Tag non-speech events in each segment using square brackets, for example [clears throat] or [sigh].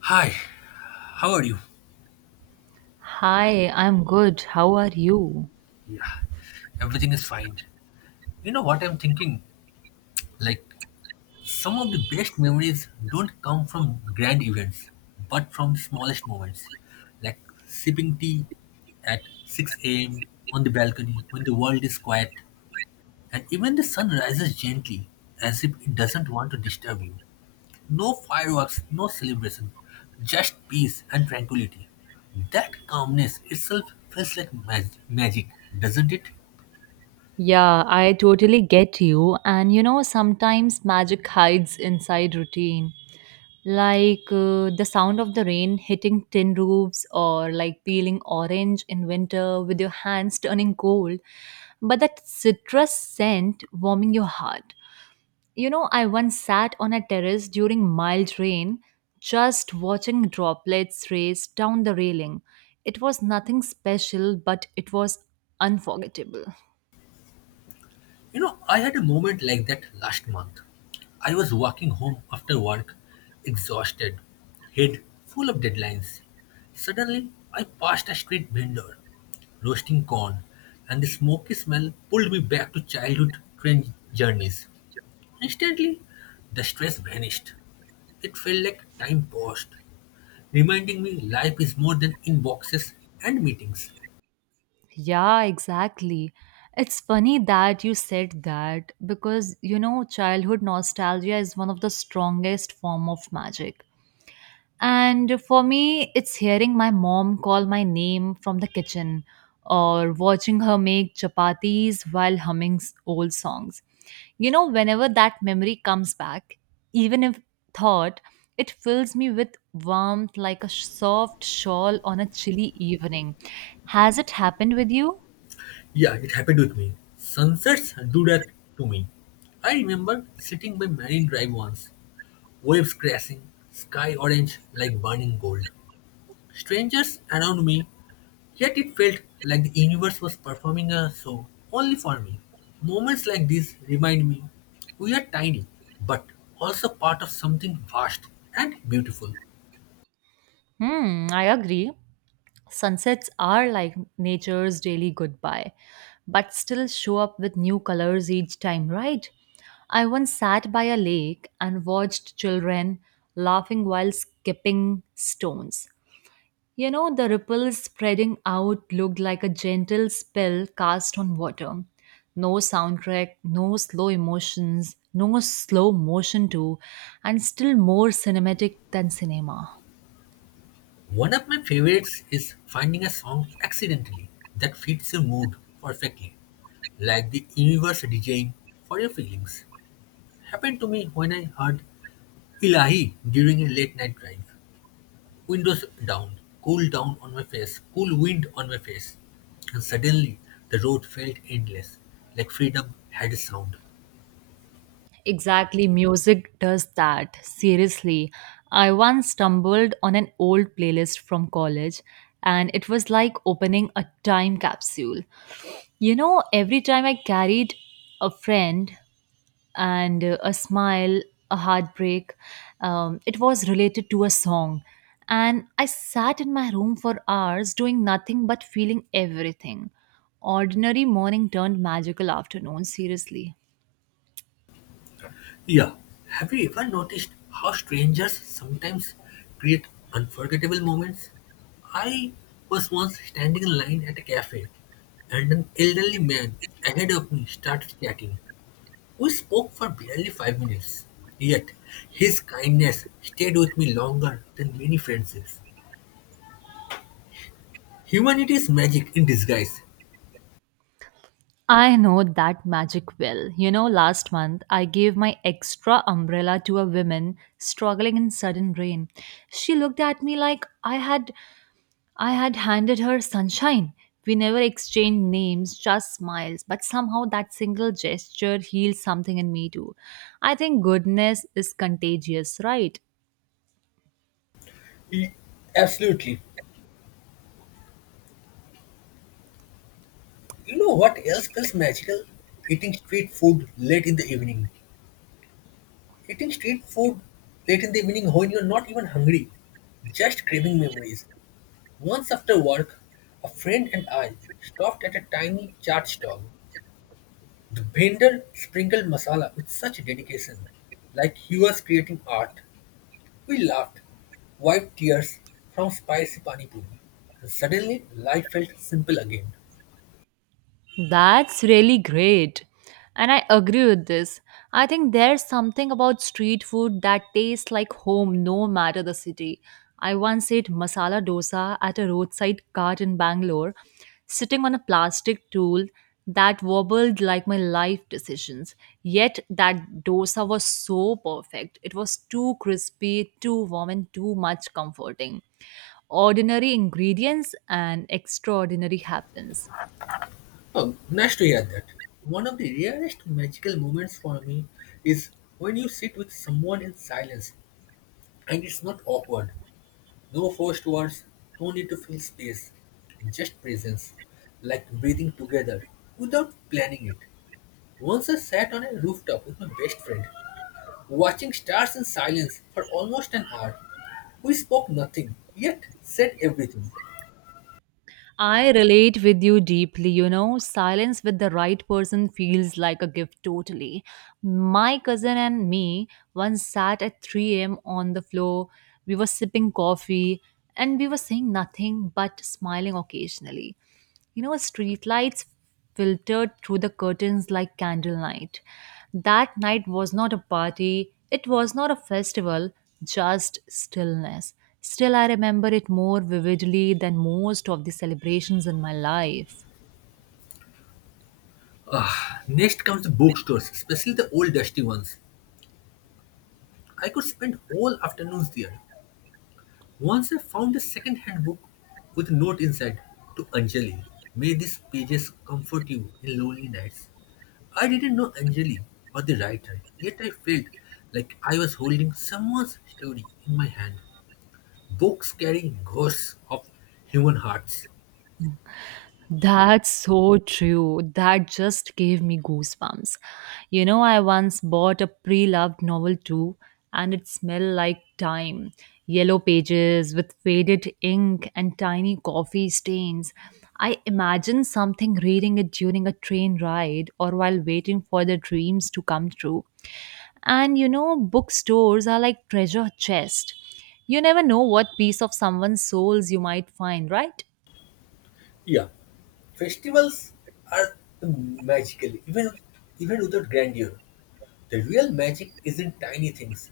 Hi, how are you? Hi, I'm good. How are you? Yeah, everything is fine. You know what I'm thinking? Like, some of the best memories don't come from grand events, but from the smallest moments. Like sipping tea at 6 a.m. on the balcony when the world is quiet, and even the sun rises gently as if it doesn't want to disturb you. No fireworks, no celebration, just peace and tranquility. That calmness itself feels like magic, doesn't it? Yeah, I totally get you. And you know, sometimes magic hides inside routine, like the sound of the rain hitting tin roofs or like peeling orange in winter with your hands turning cold, but that citrus scent warming your heart. You know, I once sat on a terrace during mild rain, just watching droplets race down the railing. It was nothing special, but it was unforgettable. You know, I had a moment like that last month. I was walking home after work, exhausted, head full of deadlines. Suddenly, I passed a street vendor roasting corn, and the smoky smell pulled me back to childhood train journeys. Instantly, the stress vanished. It felt like time paused, reminding me life is more than inboxes and meetings. Yeah, exactly. It's funny that you said that because you know, childhood nostalgia is one of the strongest form of magic. And for me, it's hearing my mom call my name from the kitchen or watching her make chapatis while humming old songs. You know, whenever that memory comes back, even if thought, it fills me with warmth like a soft shawl on a chilly evening. Has it happened with you? Yeah, it happened with me. Sunsets do that to me. I remember sitting by Marine Drive once, waves crashing, sky orange like burning gold. Strangers around me, yet it felt like the universe was performing a show only for me. Moments like these remind me we are tiny, but also part of something vast and beautiful. Hmm, I agree. Sunsets are like nature's daily goodbye, but still show up with new colors each time, right? I once sat by a lake and watched children laughing while skipping stones. You know, the ripples spreading out looked like a gentle spell cast on water. No soundtrack, no slow emotions, no slow motion too, and still more cinematic than cinema. One of my favorites is finding a song accidentally that fits your mood perfectly. Like the universe DJing for your feelings. Happened to me when I heard Ilahi during a late night drive. Windows down, cool down on my face, cool wind on my face. And suddenly the road felt endless, like freedom had a sound. Exactly, music does that. Seriously, I once stumbled on an old playlist from college, and it was like opening a time capsule. You know, every time I carried a friend and a smile, a heartbreak, it was related to a song. And I sat in my room for hours doing nothing but feeling everything. Ordinary morning turned magical afternoon, seriously. Yeah, have you ever noticed how strangers sometimes create unforgettable moments? I was once standing in line at a cafe and an elderly man ahead of me started chatting. We spoke for barely 5 minutes, yet his kindness stayed with me longer than many friendships. Humanity is magic in disguise. I know that magic well. You know, last month I gave my extra umbrella to a woman struggling in sudden rain. She looked at me like I had handed her sunshine. We never exchanged names, just smiles, but somehow that single gesture healed something in me too. I think goodness is contagious, right? Y- Absolutely. You know what else feels magical? Eating street food late in the evening. Eating street food late in the evening when you're not even hungry. Just craving memories. Once after work, a friend and I stopped at a tiny chaat stall. The vendor sprinkled masala with such dedication, like he was creating art. We laughed, wiped tears from spicy pani puri, and suddenly life felt simple again. That's really great. And I agree with this. I think there's something about street food that tastes like home no matter the city. I once ate masala dosa at a roadside cart in Bangalore, sitting on a plastic tool that wobbled like my life decisions. Yet that dosa was so perfect. It was too crispy, too warm, and too much comforting ordinary ingredients and extraordinary happens. Oh, nice to hear that. One of the rarest magical moments for me is when you sit with someone in silence and it's not awkward. No forced words, no need to fill space, just presence, like breathing together without planning it. Once I sat on a rooftop with my best friend watching stars in silence for almost an hour, we spoke nothing, yet said everything. I relate with you deeply, you know. Silence with the right person feels like a gift totally. My cousin and me once sat at 3 a.m. on the floor. We were sipping coffee and we were saying nothing but smiling occasionally. You know, streetlights filtered through the curtains like candlelight. That night was not a party, it was not a festival, just stillness. Still, I remember it more vividly than most of the celebrations in my life. Ah, next comes the bookstores, especially the old dusty ones. I could spend whole afternoons there. Once I found a second-hand book with a note inside to Anjali. May these pages comfort you in lonely nights. I didn't know Anjali or the writer, yet I felt like I was holding someone's story in my hand. Books carry ghosts of human hearts. That's so true. That just gave me goosebumps. You know, I once bought a pre loved novel too, and it smelled like time. Yellow pages with faded ink and tiny coffee stains. I imagine something reading it during a train ride or while waiting for the dreams to come true. And you know, bookstores are like treasure chest. You never know what piece of someone's souls you might find, right? Yeah, festivals are magical, even without grandeur. The real magic is in tiny things: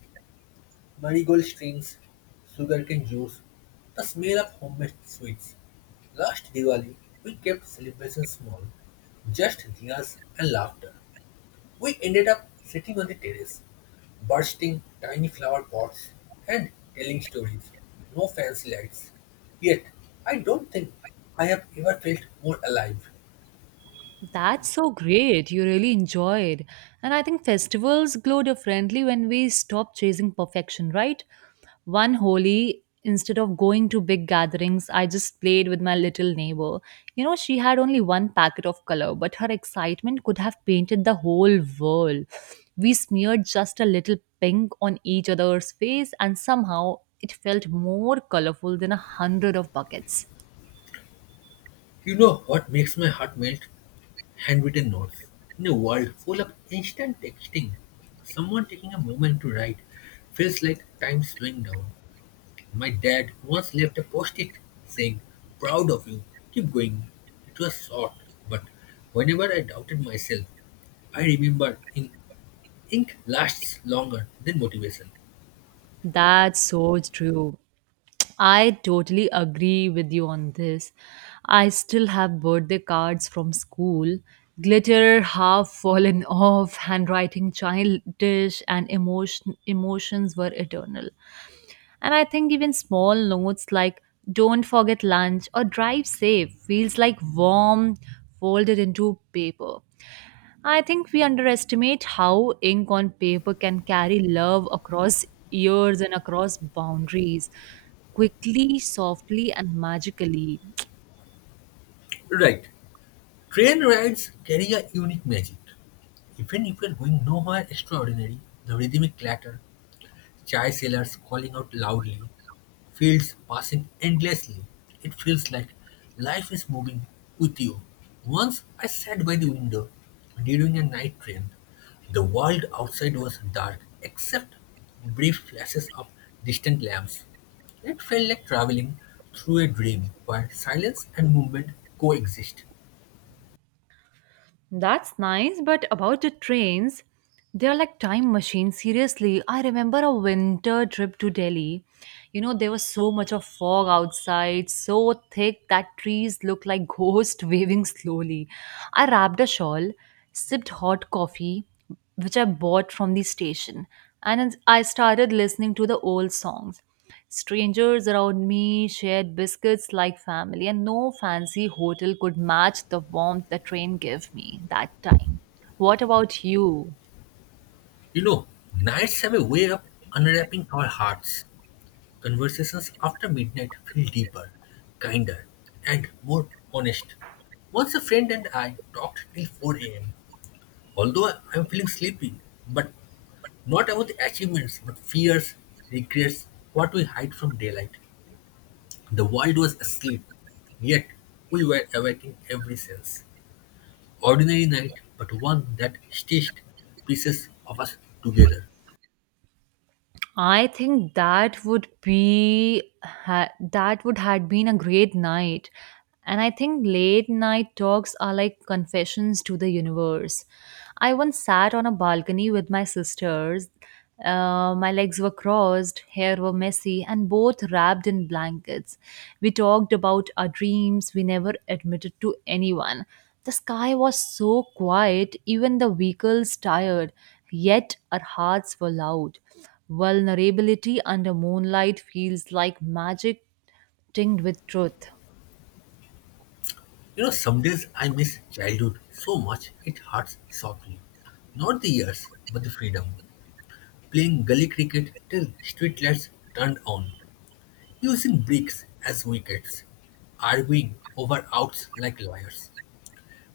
marigold strings, sugarcane juice, the smell of homemade sweets. Last Diwali, we kept celebrations small, just diyas and laughter. We ended up sitting on the terrace, bursting tiny flower pots and telling stories. No fancy lights. Yet, I don't think I have ever felt more alive. That's so great. You really enjoyed. And I think festivals glow differently when we stop chasing perfection, right? One Holi, instead of going to big gatherings, I just played with my little neighbor. You know, she had only one packet of color, but her excitement could have painted the whole world. We smeared just a little pink on each other's face, and somehow it felt more colorful than a hundred of buckets. You know what makes my heart melt? Handwritten notes. In a world full of instant texting, someone taking a moment to write feels like time slowing down. My dad once left a post it saying, "Proud of you, keep going." It was short, but whenever I doubted myself, I remember in ink lasts longer than motivation. That's so true. I totally agree with you on this. I still have birthday cards from school, glitter half fallen [laughs] off, handwriting childish, and emotions were eternal. And I think even small notes like "Don't forget lunch" or "Drive safe" feels like warm folded into paper. I think we underestimate how ink on paper can carry love across years and across boundaries quickly, softly, and magically. Right. Train rides carry a unique magic. Even if you're going nowhere extraordinary, the rhythmic clatter, chai sellers calling out loudly, fields passing endlessly. It feels like life is moving with you. Once I sat by the window during a night train. The world outside was dark except brief flashes of distant lamps. It felt like traveling through a dream where silence and movement coexist. That's nice, but about the trains, they're like time machines. Seriously, I remember a winter trip to Delhi. You know, there was so much of fog outside, so thick that trees looked like ghosts [laughs] waving slowly. I wrapped a shawl, sipped hot coffee, which I bought from the station, and I started listening to the old songs. Strangers around me shared biscuits like family, and no fancy hotel could match the warmth the train gave me that time. What about you? You know, nights have a way of unwrapping our hearts. Conversations after midnight feel deeper, kinder, and more honest. Once a friend and I talked till 4 a.m., although I am feeling sleepy, but not about achievements, but fears, regrets, what we hide from daylight. The world was asleep, yet we were awake in every sense. Ordinary night, but one that stitched pieces of us together. I think that would be that would had been a great night. And I think late night talks are like confessions to the universe. I once sat on a balcony with my sisters. My legs were crossed, hair were messy, and both wrapped in blankets. We talked about our dreams we never admitted to anyone. The sky was so quiet, even the vehicles tired, yet our hearts were loud. Vulnerability under moonlight feels like magic tinged with truth. You know, some days I miss childhood so much it hurts softly. Not the years, but the freedom. Playing gully cricket till street lights turned on, using bricks as wickets, arguing over outs like lawyers.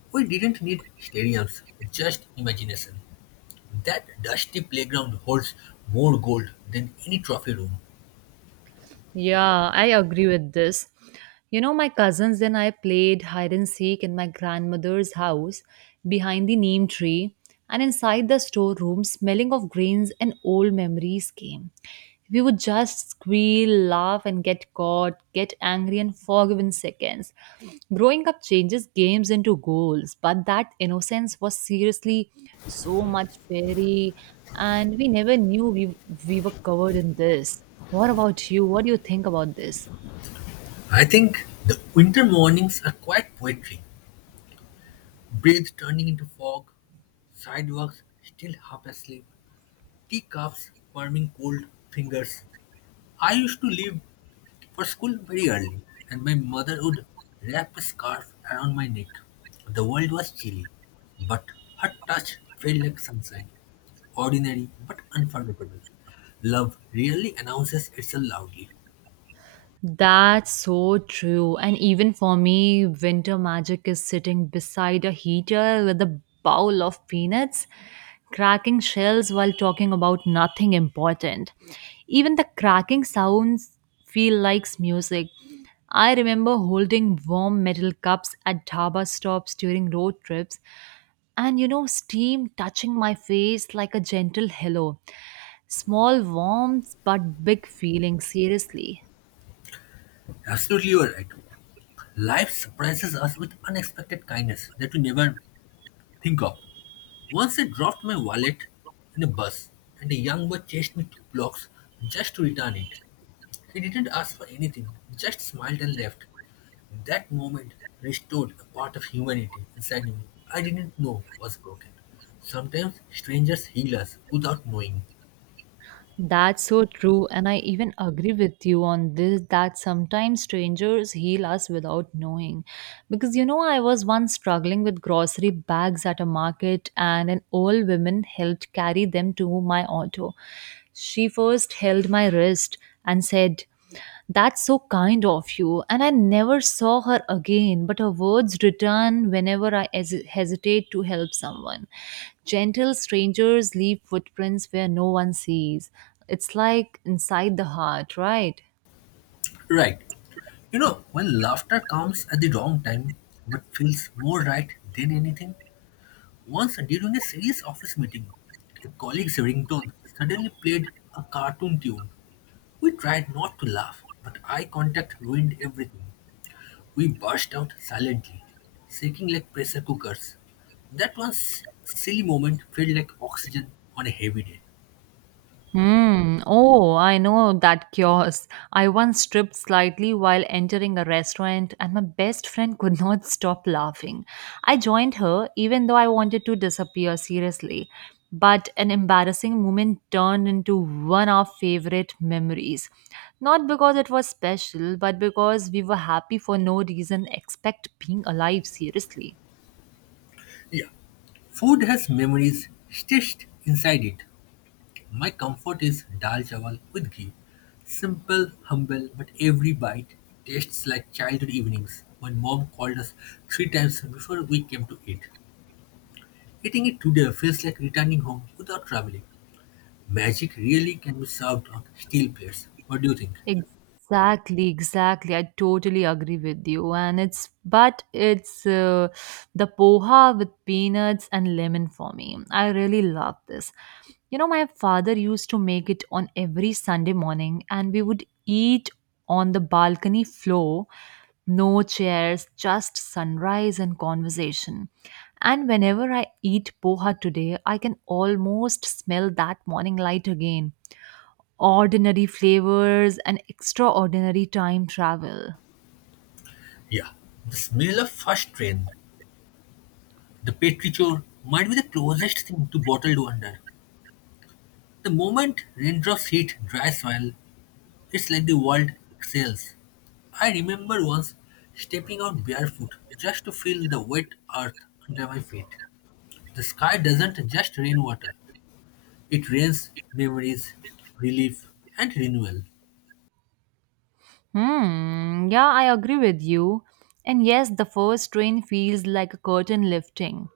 We didn't need stadiums, just imagination. That dusty playground holds more gold than any trophy room. Yeah, I agree with this. You know, my cousins and I played hide and seek in my grandmother's house behind the neem tree, and inside the storeroom, smelling of grains and old memories came. We would just squeal, laugh, and get caught, get angry, and forgive in seconds. Growing up changes games into goals, but that innocence was seriously so much fairy, and we never knew we were covered in this. What about you? What do you think about this? I think the winter mornings are quite poetry. Breath turning into fog, sidewalks still half asleep, teacups warming cold fingers. I used to leave for school very early, and my mother would wrap a scarf around my neck. The world was chilly, but her touch felt like sunshine. Ordinary but unforgettable. Love really announces itself loudly. That's so true. And even for me, winter magic is sitting beside a heater with a bowl of peanuts, cracking shells while talking about nothing important. Even the cracking sounds feel like music. I remember holding warm metal cups at dhaba stops during road trips, and you know, steam touching my face like a gentle hello. Small warmth but big feelings, seriously. Absolutely, you are right. Life surprises us with unexpected kindness that we never think of. Once I dropped my wallet in a bus, and a young boy chased me 2 blocks just to return it. He didn't ask for anything, just smiled and left. That moment restored a part of humanity inside me I didn't know was broken. Sometimes strangers heal us without knowing. That's so true, and I even agree with you on this that sometimes strangers heal us without knowing. Because you know, I was once struggling with grocery bags at a market, and an old woman helped carry them to my auto. She first held my wrist and said, That's so kind of you. And I never saw her again, but her words return whenever I hesitate to help someone. Gentle strangers leave footprints where no one sees. It's like inside the heart, right? Right. You know, when laughter comes at the wrong time but feels more right than anything, once during a serious office meeting, a colleague's ringtone suddenly played a cartoon tune. We tried not to laugh, but eye contact ruined everything. We burst out silently, shaking like pressure cookers. That one silly moment felt like oxygen on a heavy day. Hmm. Oh, I know that kiosk. I once tripped slightly while entering a restaurant, and my best friend could not stop laughing. I joined her, even though I wanted to disappear seriously. But an embarrassing moment turned into one of our favorite memories. Not because it was special, but because we were happy for no reason except being alive, seriously. Yeah, food has memories stitched inside it. My comfort is dal chawal with ghee. Simple, humble, but every bite tastes like childhood evenings when mom called us three times before we came to eat. Eating it today feels like returning home without traveling. Magic really can be served on steel plates. What do you think? Exactly, exactly. I totally agree with you. And it's, but it's The poha with peanuts and lemon for me. I really love this. You know, my father used to make it on every Sunday morning, and we would eat on the balcony floor, no chairs, just sunrise and conversation. And whenever I eat poha today, I can almost smell that morning light again ordinary flavors and extraordinary time travel. Yeah, the smell of first rain, the petrichor, might be the closest thing to bottled wonder. The moment raindrops hit dry soil, it's like the world exhales. I remember once stepping out barefoot just to feel the wet earth under my feet. The sky doesn't just rain water, it rains memories, relief, and renewal. Hmm, yeah, I agree with you. And yes, the first rain feels like a curtain lifting.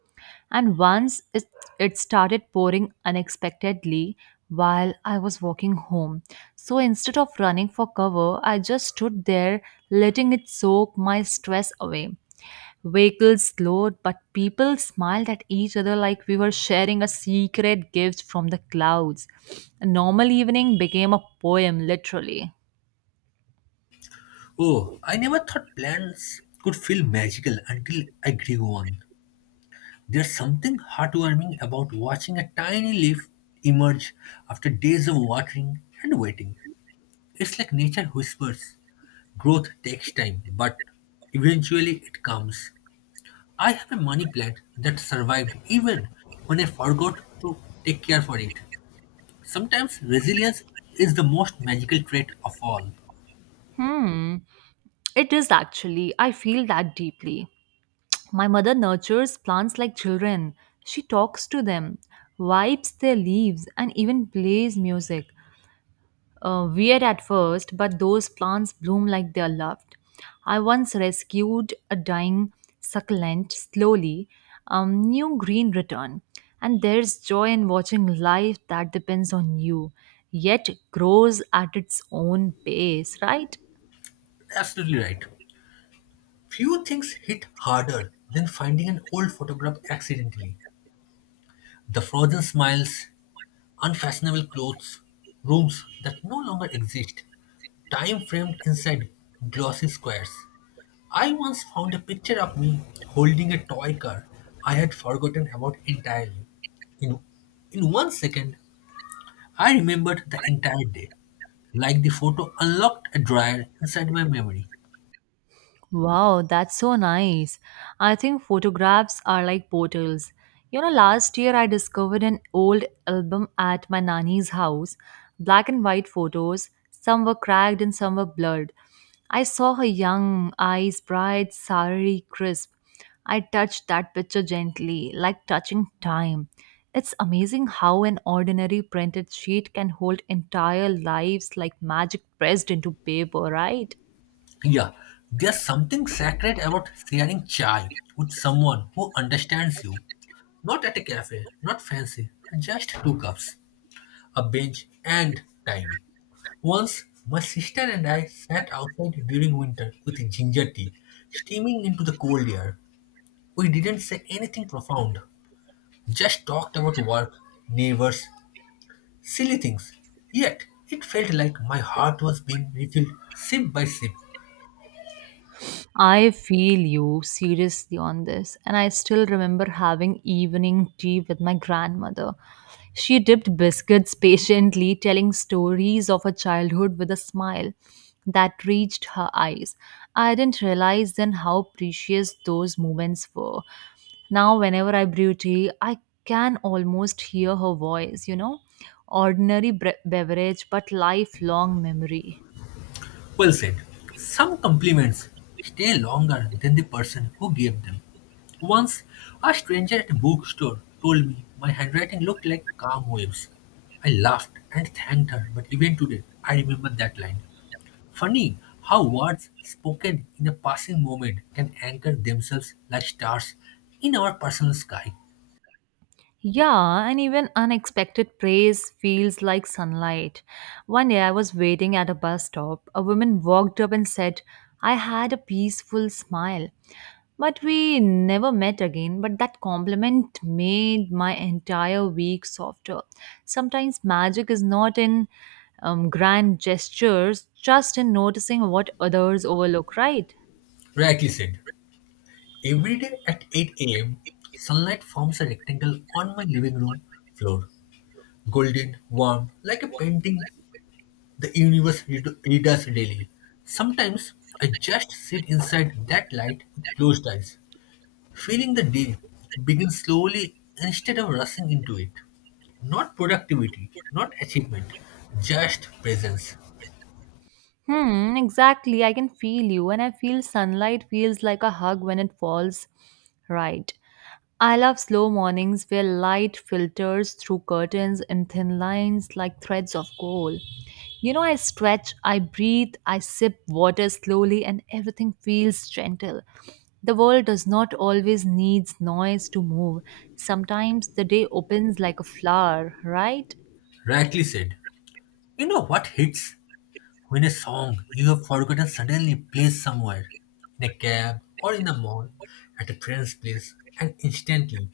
And it started pouring unexpectedly while I was walking home. So instead of running for cover, I just stood there letting it soak my stress away. Vehicles slowed, but people smiled at each other like we were sharing a secret gift from the clouds. A normal evening became a poem, literally. Oh, I never thought plants could feel magical until I grew one. There's something heartwarming about watching a tiny leaf emerge after days of watering and waiting. It's like nature whispers. Growth takes time, but eventually it comes. I have a money plant that survived even when I forgot to take care for it. Sometimes resilience is the most magical trait of all. Hmm, it is actually. I feel that deeply. My mother nurtures plants like children. She talks to them, wipes their leaves, and even plays music. Weird at first, but those plants bloom like they're loved. I once rescued a dying succulent slowly, new green return, and there's joy in watching life that depends on you, yet grows at its own pace, right? Absolutely right. Few things hit harder than finding an old photograph accidentally. The frozen smiles, unfashionable clothes, rooms that no longer exist, time framed inside glossy squares. I once found a picture of me holding a toy car I had forgotten about entirely. In, in 1 second, I remembered the entire day, like the photo unlocked a drawer inside my memory. Wow, that's so nice. I think photographs are like portals. You know, last year I discovered an old album at my nanny's house, black and white photos. Some were cracked and some were blurred. I saw her young, eyes bright, sari crisp. I touched that picture gently, like touching time. It's amazing how an ordinary printed sheet can hold entire lives like magic pressed into paper, right? Yeah, there's something sacred about sharing chai with someone who understands you. Not at a cafe, not fancy, just two cups, a bench, and time. Once, my sister and I sat outside during winter with ginger tea, steaming into the cold air. We didn't say anything profound, just talked about work, neighbors, silly things. Yet, it felt like my heart was being refilled sip by sip. I feel you seriously on this, and I still remember having evening tea with my grandmother. She dipped biscuits [laughs] patiently, telling stories of her childhood with a smile that reached her eyes. I didn't realize then how precious those moments were. Now, whenever I brew tea, I can almost hear her voice, you know? Ordinary beverage, but lifelong memory. Well said. Some compliments stay longer than the person who gave them. Once, a stranger at a bookstore told me my handwriting looked like calm waves. I laughed and thanked her, but even today, I remember that line. Funny how words spoken in a passing moment can anchor themselves like stars in our personal sky. Yeah, and even unexpected praise feels like sunlight. One day I was waiting at a bus stop. A woman walked up and said, I had a peaceful smile. But we never met again, but that compliment made my entire week softer. Sometimes magic is not in grand gestures, just in noticing what others overlook, right? Rightly said. Every day at 8 a.m., sunlight forms a rectangle on my living room floor, golden, warm, like a painting the universe redoes daily. Sometimes I just sit inside that light with closed eyes, feeling the day begin slowly instead of rushing into it. Not productivity, not achievement, just presence. Hmm, exactly. I can feel you, and I feel sunlight feels like a hug when it falls right. I love slow mornings where light filters through curtains in thin lines like threads of gold. You know, I stretch, I breathe, I sip water slowly, and everything feels gentle. The world does not always needs noise to move. Sometimes the day opens like a flower, right? Rightly said. You know what hits? When a song you have forgotten suddenly plays somewhere, in a cab or in a mall, at a friend's place, and instantly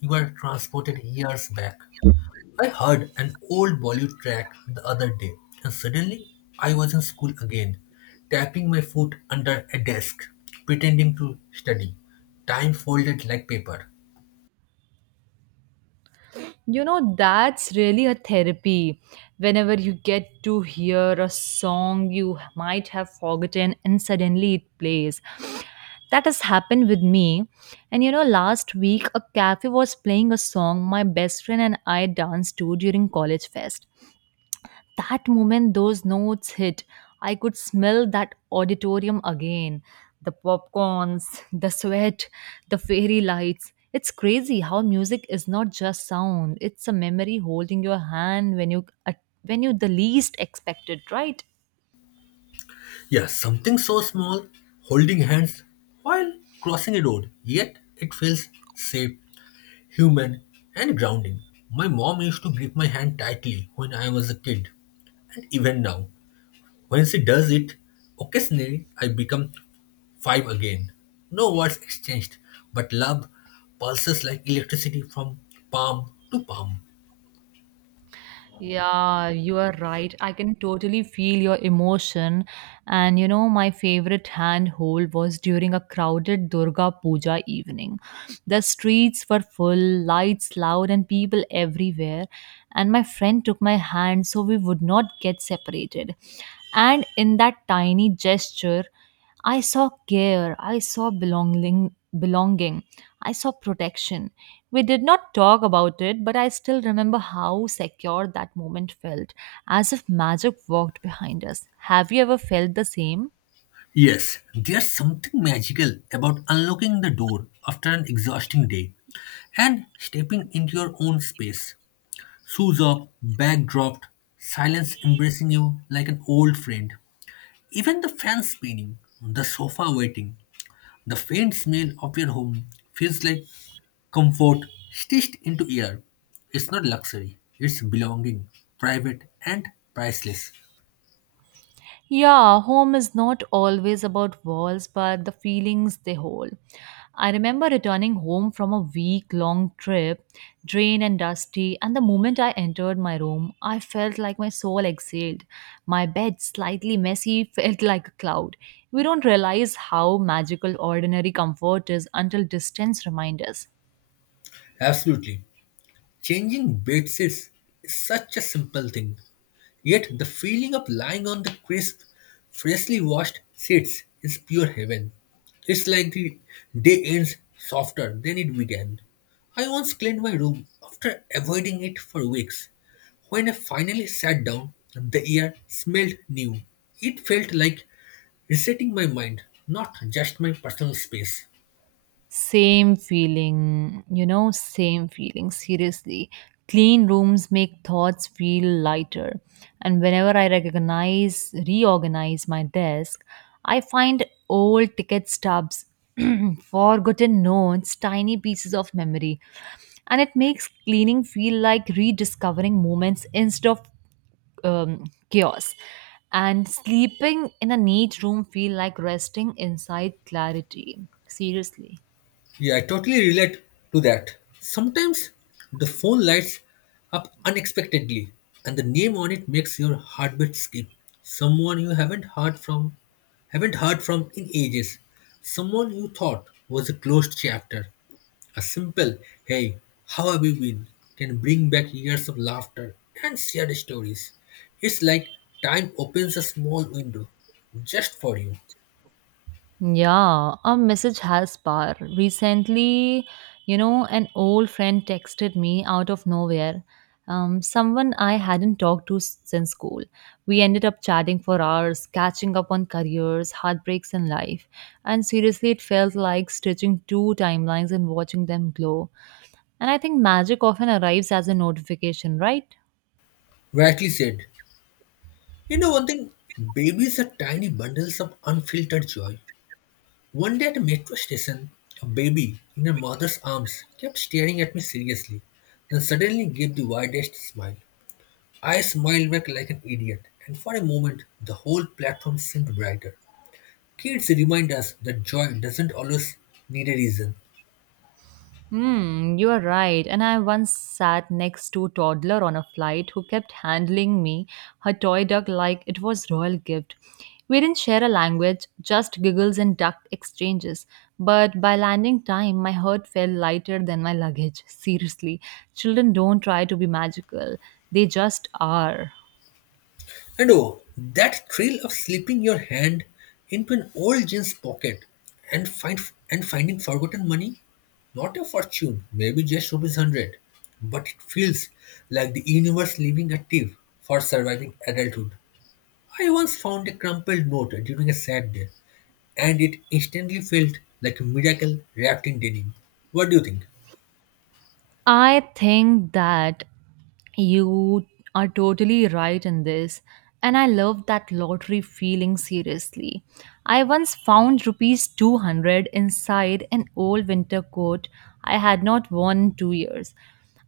you are transported years back. I heard an old Bollywood track the other day, and suddenly I was in school again, tapping my foot under a desk, pretending to study. Time folded like paper. You know, that's really a therapy. Whenever you get to hear a song you might have forgotten and suddenly it plays. That has happened with me. And you know, last week a cafe was playing a song my best friend and I danced to during college fest. That moment those notes hit, I could smell that auditorium again. The popcorns, [laughs] the sweat, the fairy lights. It's crazy how music is not just sound, it's a memory holding your hand when you the least expected, right? Yeah, something so small, holding hands while crossing a road, yet it feels safe, human, and grounding. My mom used to grip my hand tightly when I was a kid, and even now, when she does it, occasionally I become five again. No words exchanged, but love pulses like electricity from palm to palm. Yeah, you are right. I can totally feel your emotion. And you know, my favorite handhold was during a crowded Durga Puja evening. The streets were full, lights loud, and people everywhere. And my friend took my hand so we would not get separated. And in that tiny gesture, I saw care, I saw belonging, belonging, I saw protection. We did not talk about it, but I still remember how secure that moment felt, as if magic walked behind us. Have you ever felt the same? Yes, there's something magical about unlocking the door after an exhausting day and stepping into your own space. Shoes off, bag dropped, silence embracing you like an old friend. Even the fan spinning, the sofa waiting, the faint smell of your home feels like comfort stitched into air. It's not luxury, it's belonging, private and priceless. Yeah, home is not always about walls, but the feelings they hold. I remember returning home from a week long trip, drained and dusty, and the moment I entered my room, I felt like my soul exhaled. My bed, slightly messy, [laughs] felt like a cloud. We don't realize how magical ordinary comfort is until distance reminds us. Absolutely. Changing bedsheets is such a simple thing. Yet the feeling of lying on the crisp, freshly washed sheets is pure heaven. It's like the day ends softer than it began. I once cleaned my room after avoiding it for weeks. When I finally sat down, the air smelled new. It felt like resetting my mind, not just my personal space. Same feeling, you know, same feeling, seriously. Clean rooms make thoughts feel lighter. And whenever I recognize, reorganize my desk, I find old ticket stubs, [clears throat] forgotten notes, tiny pieces of memory. And it makes cleaning feel like rediscovering moments instead of um, chaos. And sleeping in a neat room feel like resting inside clarity. Seriously. Yeah, I totally relate to that. Sometimes the phone lights up unexpectedly and the name on it makes your heartbeat skip. Someone you haven't heard from in ages. Someone you thought was a closed chapter. A simple "hey, how have you been?" can bring back years of laughter and shared stories. It's like time opens a small window just for you. Yeah, a message has power. Recently, you know, an old friend texted me out of nowhere. Someone I hadn't talked to since school. We ended up chatting for hours, catching up on careers, heartbreaks, and life. And seriously, it felt like stitching two timelines and watching them glow. And I think magic often arrives as a notification, right? Rightly said. You know one thing, babies are tiny bundles of unfiltered joy. One day at a metro station, a baby in her mother's arms kept staring at me seriously, then suddenly gave the widest smile. I smiled back like an idiot, and for a moment the whole platform seemed brighter. Kids remind us that joy doesn't always need a reason. Hmm, you are right. And I once sat next to a toddler on a flight who kept handling me her toy duck like it was royal gift. We didn't share a language, just giggles and duck exchanges. But by landing time, my heart felt lighter than my luggage. [laughs] Seriously, children don't try to be magical; they just are. And oh, that thrill of slipping your hand into an old jeans pocket and find and finding forgotten money. Not a fortune, maybe just rupees hundred, but it feels like the universe leaving a tip for surviving adulthood. I once found a crumpled note during a sad day, and it instantly felt like a miracle wrapped in denim. What do you think? I think that you are totally right in this. And I love that lottery feeling seriously. I once found rupees 200 inside an old winter coat I had not worn in 2 years.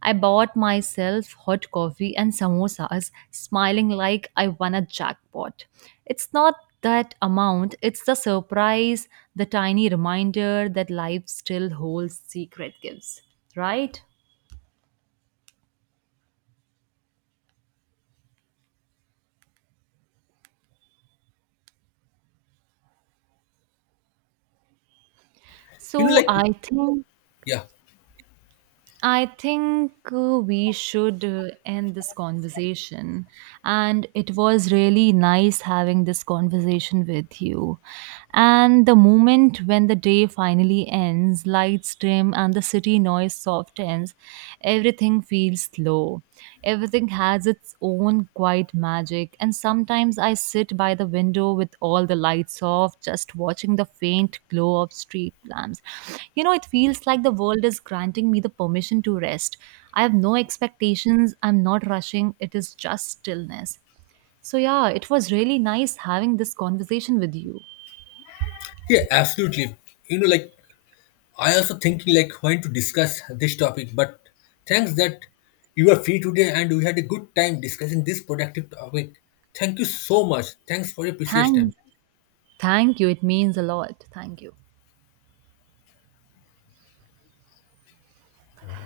I bought myself hot coffee and samosas, smiling like I won a jackpot. It's not that amount, it's the surprise, the tiny reminder that life still holds secret gifts, right? You know, So like yeah, I think We should end this conversation and it was really nice having this conversation with you. And the moment when the day finally ends, lights dim and the city noise softens, everything feels slow. Everything has its own quiet magic, and sometimes I sit by the window with all the lights off, just watching the faint glow of street lamps. You know, it feels like the world is granting me the permission to rest. I have no expectations, I'm not rushing, it is just stillness. So, yeah, it was really nice having this conversation with you. yeah, absolutely. Like I also thinking like when to discuss this topic, but thanks that you are free today and we had a good time discussing this productive topic. Thank you so much. Thanks for your precious Thank, time. Thank you. It means a lot. Thank you.